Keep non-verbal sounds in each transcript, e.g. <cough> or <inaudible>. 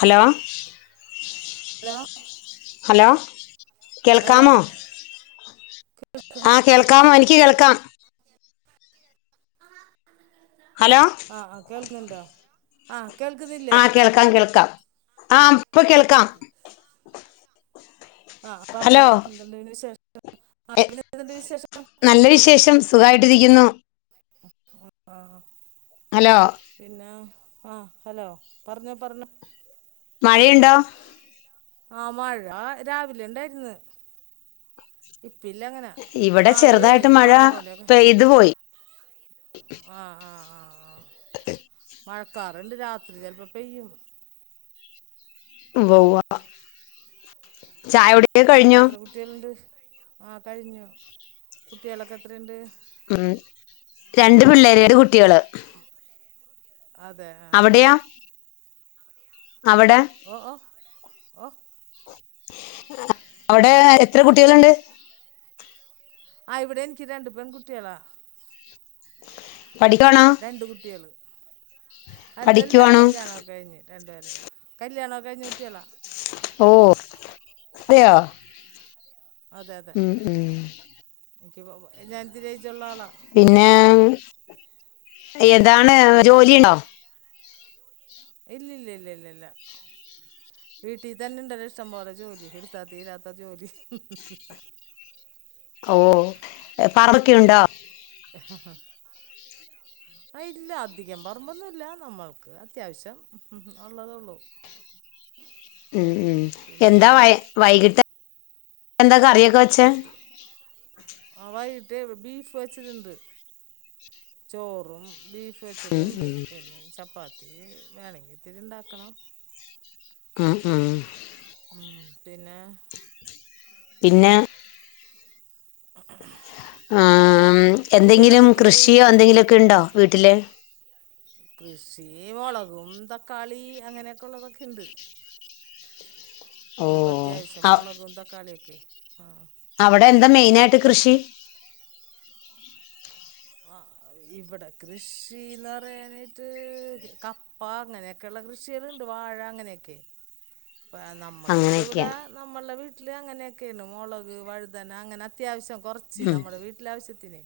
Hello? ലോ. Hello hello കേൾക്കാമോ ആഹ് കേൾക്കാമോ എനിക്ക് കേൾക്കാം ഹലോ ആഹ് അഹ് കേൾക്കുന്നുണ്ടാ അഹ് ആഹ് കേൾക്കാം കേൾക്കാം ആഹ് ഇപ്പ കേൾക്കാം ആഹ് ഹലോ പർഞ്ഞോ എന്ത ഇണ്ട് ന്നെ വിശേഷം അഹ് എ, പിന്നെന്തുണ്ട് വിശേഷം നല്ല വിശേഷം സുഖായിട്ടിരിക്കുന്നു ആ ഹലോ പിന്നെ ആ ഹലോ പറഞ്ഞോ പറഞ്ഞോ മഴയുണ്ടോ ആ മഴ രാവിലെ ഇണ്ടായിരുന്നു ഇപ്പില്ല അങ്ങനെ അങ്ങനെ ഇവിടെ ആ ഒര് ചെറുതായിട്ട് മഴ പന്ത്രണ്ട് മണിവരെ പെയ്തു പോയി ആ ആ ആ <unintelligible> മഴക്കാറ് ഇണ്ട് രാത്രി ചെലപ്പ പെയ്യും ഉവ്വ ഉവ്വ ചായ കുടി എത്ര കുട്ടികളുണ്ട് ആ കഴിഞ്ഞു കുട്ടികളൊക്കെ എത്രയിണ്ട് ഉം രണ്ട് പിള്ളേര് രണ്ട് കുട്ടികള് അതെ ആ ആ അവിടെയാ അവിടെ? ഓ ഓ ഓ അവിടെ എത്ര കുട്ടികളുണ്ട്? ആ ഇവിടെ എനിക്ക് രണ്ടു പെൺ കുട്ടികളാ. പഠിക്കുവാണോ രണ്ട് കുട്ടികള്. അല്ലല്ല പഠിക്കുവാണോ കല്യാണം ഒക്കെ കഴിഞ്ഞ്. രണ്ട് പേര് കല്യാണമൊക്കെ കഴിഞ്ഞ കുട്ടികളാ. ഓ അതെയോ അതെ അതെ ഉം ഉം എനിക്ക് ഉവ്വ ഉവ്വ ഞാൻ ഇച്ചിരി പിന്നെ എതാണ് ജോലിയുണ്ടോ ഇല്ലല്ല ഇല്ല ഇല്ല ഇല്ല ഇല്ല വീട്ടിതന്നെ ഇണ്ടല്ലോ ഇഷ്ടംപോലെ ജോലി എടുത്ത തീരാത്ത ജോലി ഓ പറമ്പൊക്കെ ഉണ്ടോ? ആ ഇല്ല അധികം പറമ്പോന്നുല്ല നമ്മൾക്ക് അത്യാവശ്യം ഒള്ളതൊള്ളു. ഉം ഉം എന്താ വ വൈകിട്ട് എന്താ കറി കുട്ടി ആ വൈ ട്ട് ഇവ ബീഫ് വെച്ചതിണ്ട് ചോറും ബീഫ് വെച്ചതുമുണ്ട് പിന്നെ ചപ്പാത്തി ഇത്തിരി വേണെങ്കി ഇത്തിരി ഇണ്ടാക്കണം ഉം ഉം പിന്നെ പിന്നെ ആ എന്തെങ്കിലും കുട്ടികളൊക്കെ എത്രയായി കൃഷിയോ എന്തെങ്കിലുമൊക്കെ ഉണ്ടോ? വീട്ടില് <unintelligible> ഈ മുളകും തക്കാളി അങ്ങനെയൊക്കെ ഉള്ളതൊക്കെ ഉണ്ട് ഓ നമുക്ക് അത്യാവശ്യം അവ മുളകും, തക്കാളിയൊക്കെ ആ അവിടെ എന്താ മെയിനായിട്ട് കൃഷി ആ ഇവിടെ കൃഷിന്ന് പറയാനായിട്ട് കപ്പ അങ്ങനെയൊക്കെയള്ള കൃഷികളുണ്ട് വാഴ അങ്ങനെയൊക്കെ. നമ്മുക്കിപ്പ അങ്ങനെയൊക്കെയാ ഇവിടെ നമ്മളുടെ വീ വീട്ടില് അങ്ങനെയൊക്കെയണ് മുളക്, വഴുതന, അങ്ങനെ അത്യാവശ്യം. കുറച്ച് ഉം നമ്മുടെ വീട്ടിലെ ആവശ്യത്തിന്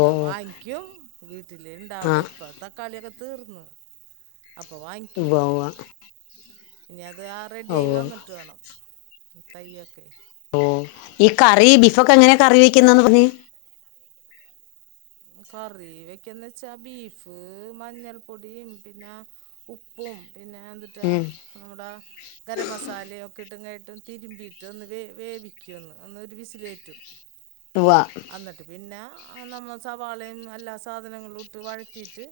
ഓ വാങ്ങിക്കും വീട്ടിൽ ആ ഇണ്ടാവണ ഇപ്പൊ തക്കാളിയൊക്കെ തീർന്ന് അപ്പൊ ഉവ്വ വാങ്ങിക്കും ഉവ്വ ഞാൻ അത് ഓ റെഡിയായി വന്നിട്ട് വേണം തൈയെക്കെ ഓ ഈ കറി ബിഫൊക്കെ എങ്ങനെയാ ഉം കറി വെക്കുന്നന്ന് പറഞ്ഞ കറി വെക്കന്ന് വെച്ചാ ബീഫ് മഞ്ഞൾപ്പൊടിയും പിന്നെ ഉപ്പും പിന്നെ എന്തിട്ടാ ഉം നമ്മുടെ ഗരം മസാലയെക്കെഇട്ട് ഇങ്ങട്ട് തിരുമ്പിയിട്ട് ഒന്ന് വേ വേവിക്കും ഒന്ന് ഒരു വിസിലേറ്റും ഉവ്വ അന്നട്ട് പിന്നെ ആ നമ്മ സവാളയും, എല്ലാ സാധനങ്ങളും ഇട്ട് വഴറ്റിയിട്ട്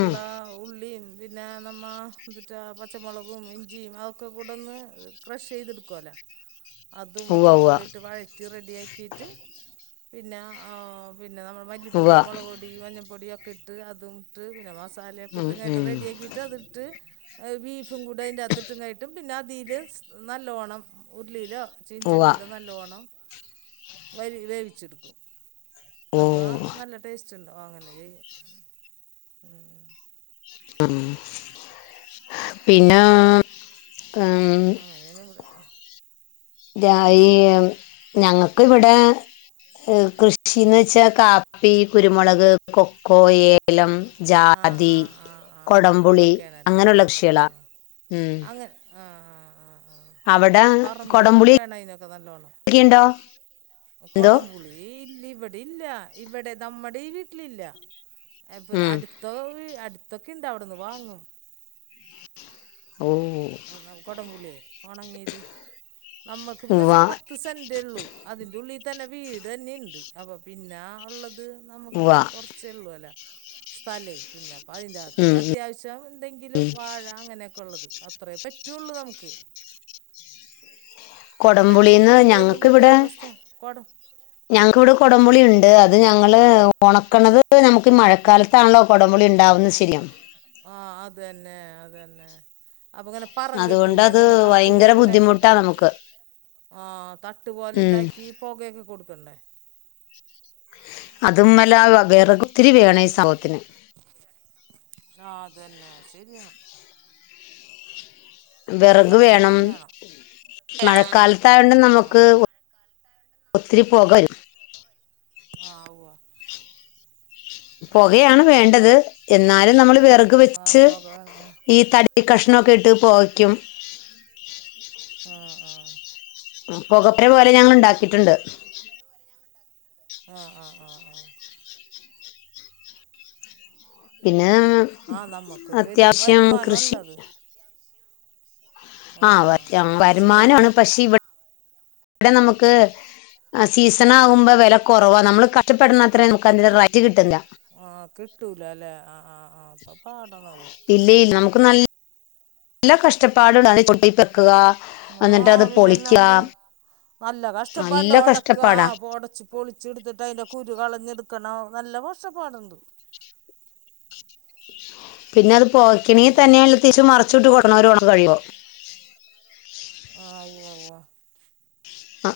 ഉം ഉള്ളിയും പിന്നെ നമ്മ എന്തിട്ട പച്ചമുളകും, ഇഞ്ചിയും അതൊക്കെ കൂടൊന്ന് ക്രഷ് ചെയ്തെടുക്കുവല്ലോ? ഉവ്വ അതുമൊക്കെ ഉവ്വ കൂടെയിട്ട് വഴറ്റി റെഡിയാക്കിയിട്ട് പിന്നെ ആ പി പിന്നെ നമ്മുടെ ഉവ്വ മല്ലിപ്പൊടി മുളകു പൊടി മഞ്ഞൾപ്പൊടിയൊ കഇട്ട്അതും ഇട്ട് പിന്നെ മസ മസാലയൊക്കെ ഉം ഇങ്ങനിട്ട് ഉം റെഡിയാക്കിട്ട് അത് ഇട്ട് ബീഫും കൂടെ അതിന്റെ അകത്തിട്ടും കയിട്ടും പിന്നെ അതീൽ നല്ലോണം ഉരുളിയിലോ ഉവ്വ ചീനിചട്ടിയില് നല്ലോണം അരി വേവിച്ചെടുക്കും ഓ അപ്പ നല്ല ടേസ്റ്റ് ടേസ്റ്റുണ്ടാവും അങ്ങനെ ചെയ്യും പിന്നാ <unintelligible> അങ്ങനെയാണ് ഇവിടെ ഈ ഞങ്ങക്ക് ഇവിടെ കൃഷിന്ന്ച്ചാ കാപ്പി കുരുമുളക് കൊക്കോ ഏലം ആ ആ ജാതി ആ ആ ആ കൊടംപുളി അതൊക്കെയാണല്ലേ അങ്ങനെയുള്ള ആ ആ കൃഷിളാ ആ ഉം അങ്ങനെ ആ ആ അവിടെ ആ പറമ്പ് കൊടംപുളി വേണാ അയ്നൊക്കെ നല്ലോണം ഒക്കെയുണ്ടോ എന്തോ കൊടംപുളി ഇല്ല ഇവടെ ഇല്യ ഇവടെ നമ്മ ഇടെ ഈ വീട്ടിലില്ലാ എവി ഉം അട്ത്ത് ടുത്ത് അടുത്തൊക്കിണ്ട് അവിടെന്ന് വാങ്ങും <inaudible> ഓ ഒണങ്ങിത് നമ്മൾക്ക് ഉവ്വ പിന്നെച്ചാ പത്ത് സെന്റ്ള്ളൂ അതിന്റെ ഉള്ളി തന്നെ വീ തന്നെണ്ട് അപ്പൊ പിന്നാ ഒള്ള ത് നമുക്ക് ഉവ്വ കുറച്ചേള്ളൂ ല്ലാ സ്ഥലേ പിന്നാ അപ്പോ അതിന്റാത്ത് ഉം അത്യാവശ്യം എന്തെങ്കിലും വാഴ അങ്ങനെക്കെള്ളത് അത്രേ പ റ്റുള്ളൂ നമുക്ക് അല്ലാണ്ട് കൊടംപുളിന്ന് പുളിയൊന്നും ഞങ്ങക്കിവടെ വെക്കാനുള്ള സ്ഥലം കുടം ഞങ്ങക്ക്‌വിടെ കൊടംപുളിണ്ട് അത് ഞങ്ങള് ഒണക്കണത് നമുക്ക് മഴക്കാലത്താണല്ലോ കൊടംപുളി ഇണ്ടാവുന്നത് ശരികം ആ അതെന്നെ അതെന്നെ അപ്പ ഇങ്ങനെ പറം കെട്ടൂല്ലേ അതുകൊണ്ടത് ഇങ്ങനെ ഭയങ്കര തട്ട്പോലെ ബുദ്ധിമുട്ടാ ഇണ്ടാക്കീട്ട് നമുക്ക് ആ തട്ട്പോലെ ഉം ഇണ്ടാക്കി പൊകയൊക്കെ കൊടുക്കണ്ടേ അതുംമല വെറകൊത്തിരി വേണം ഈ സംഭവത്തിന് ആ അതെന്നെ ശരിയാണ് വെറക് വിറക് വേണം ഒത്തിരി മഴക്കാലത്തായോണ്ട് നമുക്ക് ആഹ് ഒത്തിരി പൊക വരും. ആ ഉവ്വാ പൊകയാണ് വേണ്ടത്. എന്നാലും നമ്മള് വിറക് അത് വെച്ച് പൊക വേണം ഈ തടി കഷ്ണൊക്കെ ഇ ഇട്ടു പൊകയ്ക്കും. ആ ആ മ് പൊകപ്പര പോലെ ഞങ്ങ ഇണ്ടാക്കിട്ടുണ്ട്. ങ ആ ആ ആ പിന്നെ ആ നമ്മുക്കൊരു വരു അത്യാവശ്യം കൃഷി വരുമാനാള്ളത്. ആ <unintelligible> കൃഷി വരുമാനാണ് നെല്ലാ പക്ഷെ ഇവ ഇവടെ നമുക്ക് ആ സീസൺ ആകുമ്പോ വെല കൊറവാ നമ്മള് കഷ്ടപ്പെടണത്രേന്നെ നമക്ക് റൈയിറ്റ് കിട്ടില്ലാ. ആ കിട്ടൂലാല്ലേ ആ ആ ആ അപ്പം പാടെണത്. ഇല്ല ഇല്ല നമുക്ക് നല്ല കഷ്ടപ്പാട് ഉണ്ടായികൊണ്ടിരിക്കുവാ ആ പിന്നെല്ലാണ്ട് നല്ല നല്ല കഷ്ടപ്പാണ്ട് ഒടെക്ക്യാ ആ കഷ്ടപ്പാടാ ഒടച്ച് പൊളിച്ച് എടുത്തിട്ട് അയിന്റെ കുരു കളഞ്ഞെടുത്ത്- ക്കാണോ നല്ല കഷ്ടപ്പാടെണ്ട് പിന്നാ അത് പോകാക്കനെ തന്നെ അത്‌ തിരിച്ചും മറിച്ചും <unintelligible> ആ ഉവ്വാ ഉവ്വാ ആ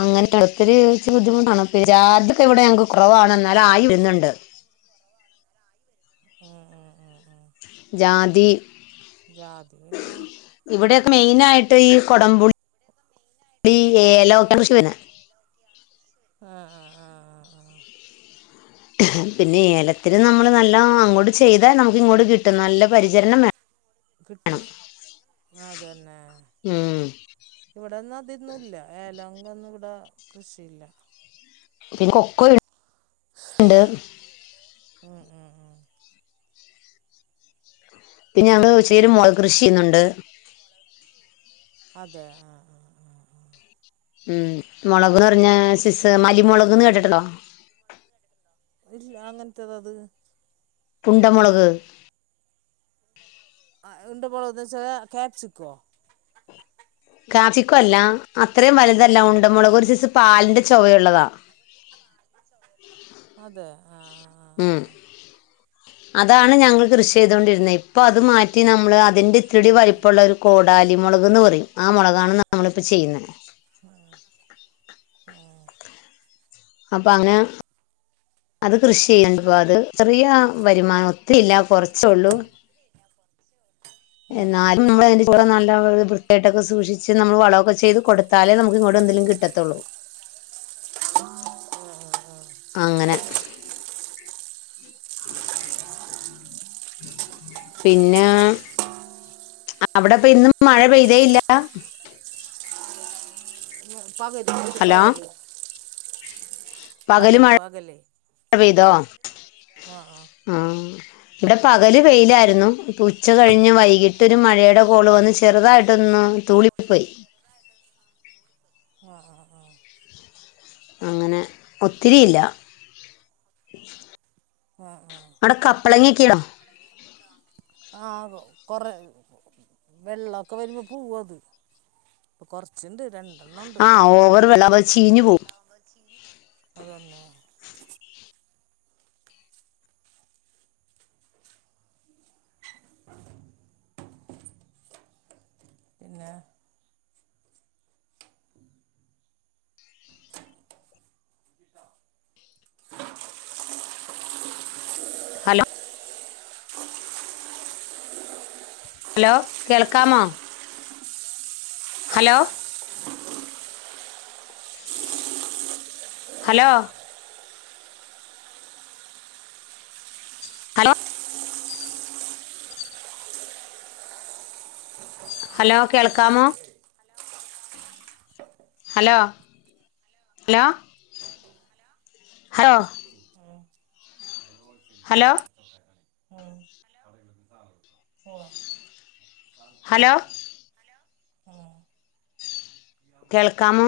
അങ്ങനെ <unintelligible> ഇച്ചിരി ബുദ്ധിമുട്ടാണ് ജാതിക്ക ഇവിടെ ഞങ്ങക്ക് കൊ കൊറവാണെന്നാലും ആയി വരുന്നുണ്ട് ഉം ഉം ഉം ഉം ജാതി- ജാതി പിന്നെ ഇവിടെയൊക്കെ മെയിനായിട്ട് ഈ കൊടംപുളി ഏലം <unintelligible> ആ ആ ആ ആ പിന്നെ ഏലത്തിന് നമ്മള് നല്ലാ അങ്ങോട്ട് ചെയ്താൽ നമുക്ക് ഇങ്ങോട്ട് കിട്ടും നല്ലാ പരിചരണം വേണം കിട്ടും അതെന്നെ ഉം ഇവടന്നും അതൊന്നും ഇല്ല ഏലം- അതൊന്നും ഇവടെ കൃഷിയില്ല പിന്നെ കൊക്കൊണ്ട് ഉം ഉം ഉം പിന്നെ ഞങ്ങള് <unintelligible> കൃഷി ചെയ്യുന്നുണ്ട് അതെ ആ ആ ആ ആ ഉം മൊളക് എന്ന് പറഞ്ഞാ ഒരു സൈസ് മല്ലി മൊളക് എന്ന് കേട്ടിട്ടോണ്ടോ ഇല്ല എങ്ങനത്തേതാ അത് ഉണ്ടമൊളക് ആ ഉണ്ട മൊളകെന്ന് വെച്ചാല് ക്യാപ്സിക്കോ ക്യാപിസ്ക്കം അല്ല അത്രയും വലുതല്ല ഉണ്ട മൊളക് ഒരു സൈസ് പാലിന്റെ ചൊവയുള്ളതാ അതെ ആ ഉം അതാണ് ഞങ്ങള് കൃഷി ചെയ്തോണ്ടിരുന്നത് ഇപ്പം അത് മാറ്റി നമ്മള് അതിന്റെ ഇത്തിരിയൂടെ വലിപ്പമുള്ള ഒരു കോടാലി മൊളകെന്ന് പറയും ആ മൊളകാണ് നമ്മളിപ്പോ ചെയ്യുന്നേ അപ്പം അങ്ങനെ അത് കൃഷി ചെയ്യുന്നുണ്ടെപ്പോയത് ചെറിയ വരുമാനം ഒത്തിരി ഇല്ല കൊറേ ച്ചൊള്ളു ആ ആ ആ എന്നാലും നമ്മള് <unintelligible> <unintelligible> സൂക്ഷിച്ച് നമ്മള് വളെക്കെ ചെയ്ത് കൊടുത്താലേ നമ്മക്ക് ഇങ്ങോട്ട് എന്തേലും കിട്ടത്തെള്ളൂ <inaudible> അങ്ങനെ പിന്നാ അവടെപ്പം ഇന്നും മഴ പെയ്തേയില്ല്യാ <inaudible> ഹലോ <unintelligible> പകല് മഴ മഴ പെയ്തോ ആ ആ ആാ ഇവിടെ പകല് വെയിലായിരുന്നു ഇപ്പ ഉച്ച കഴിഞ്ഞ് വൈകിട്ടൊരു മഴയുടെ കോള് വന്ന് ചെറുതായിട്ടൊന്ന് തൂളി പോയി ആ ആ ആ അങ്ങനെ ഒത്തിരിയില്ല ആ അവിടെ കപ്പളങ്ങി കീട ആ കുറെ വെള്ളമൊക്കെ വരുമ്പോൾ പൂവത് അപ്പ കുറച്ചുണ്ട് രണ്ട് ആഹ് ഓവർ ചീഞ്ഞു പോവും അതുതന്നെ പിന്നെ ഹലോ ഹലോ കേൾക്കാമോ ഹലോ ഹലോ ഹലോ ഹലോ കേൾക്കാമോ hello hello hello <inaudible> hello hello hello കേൾക്കാമോ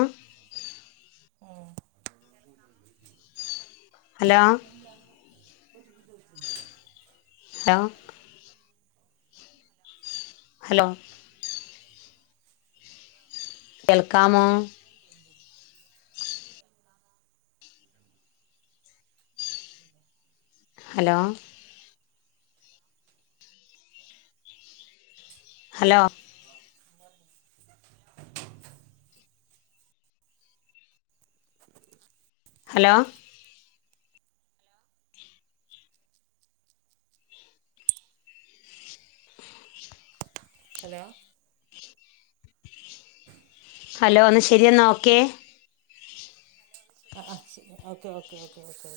ഹലോ <inaudible> ഹലോ ഹലോ കേൾക്കാമോ hello hello hello hello hello ഒന്ന് ശെരിയാന്ന്നോക്കേ ആ ശരി ഓക്കെ ഓക്കെ ഓക്കേ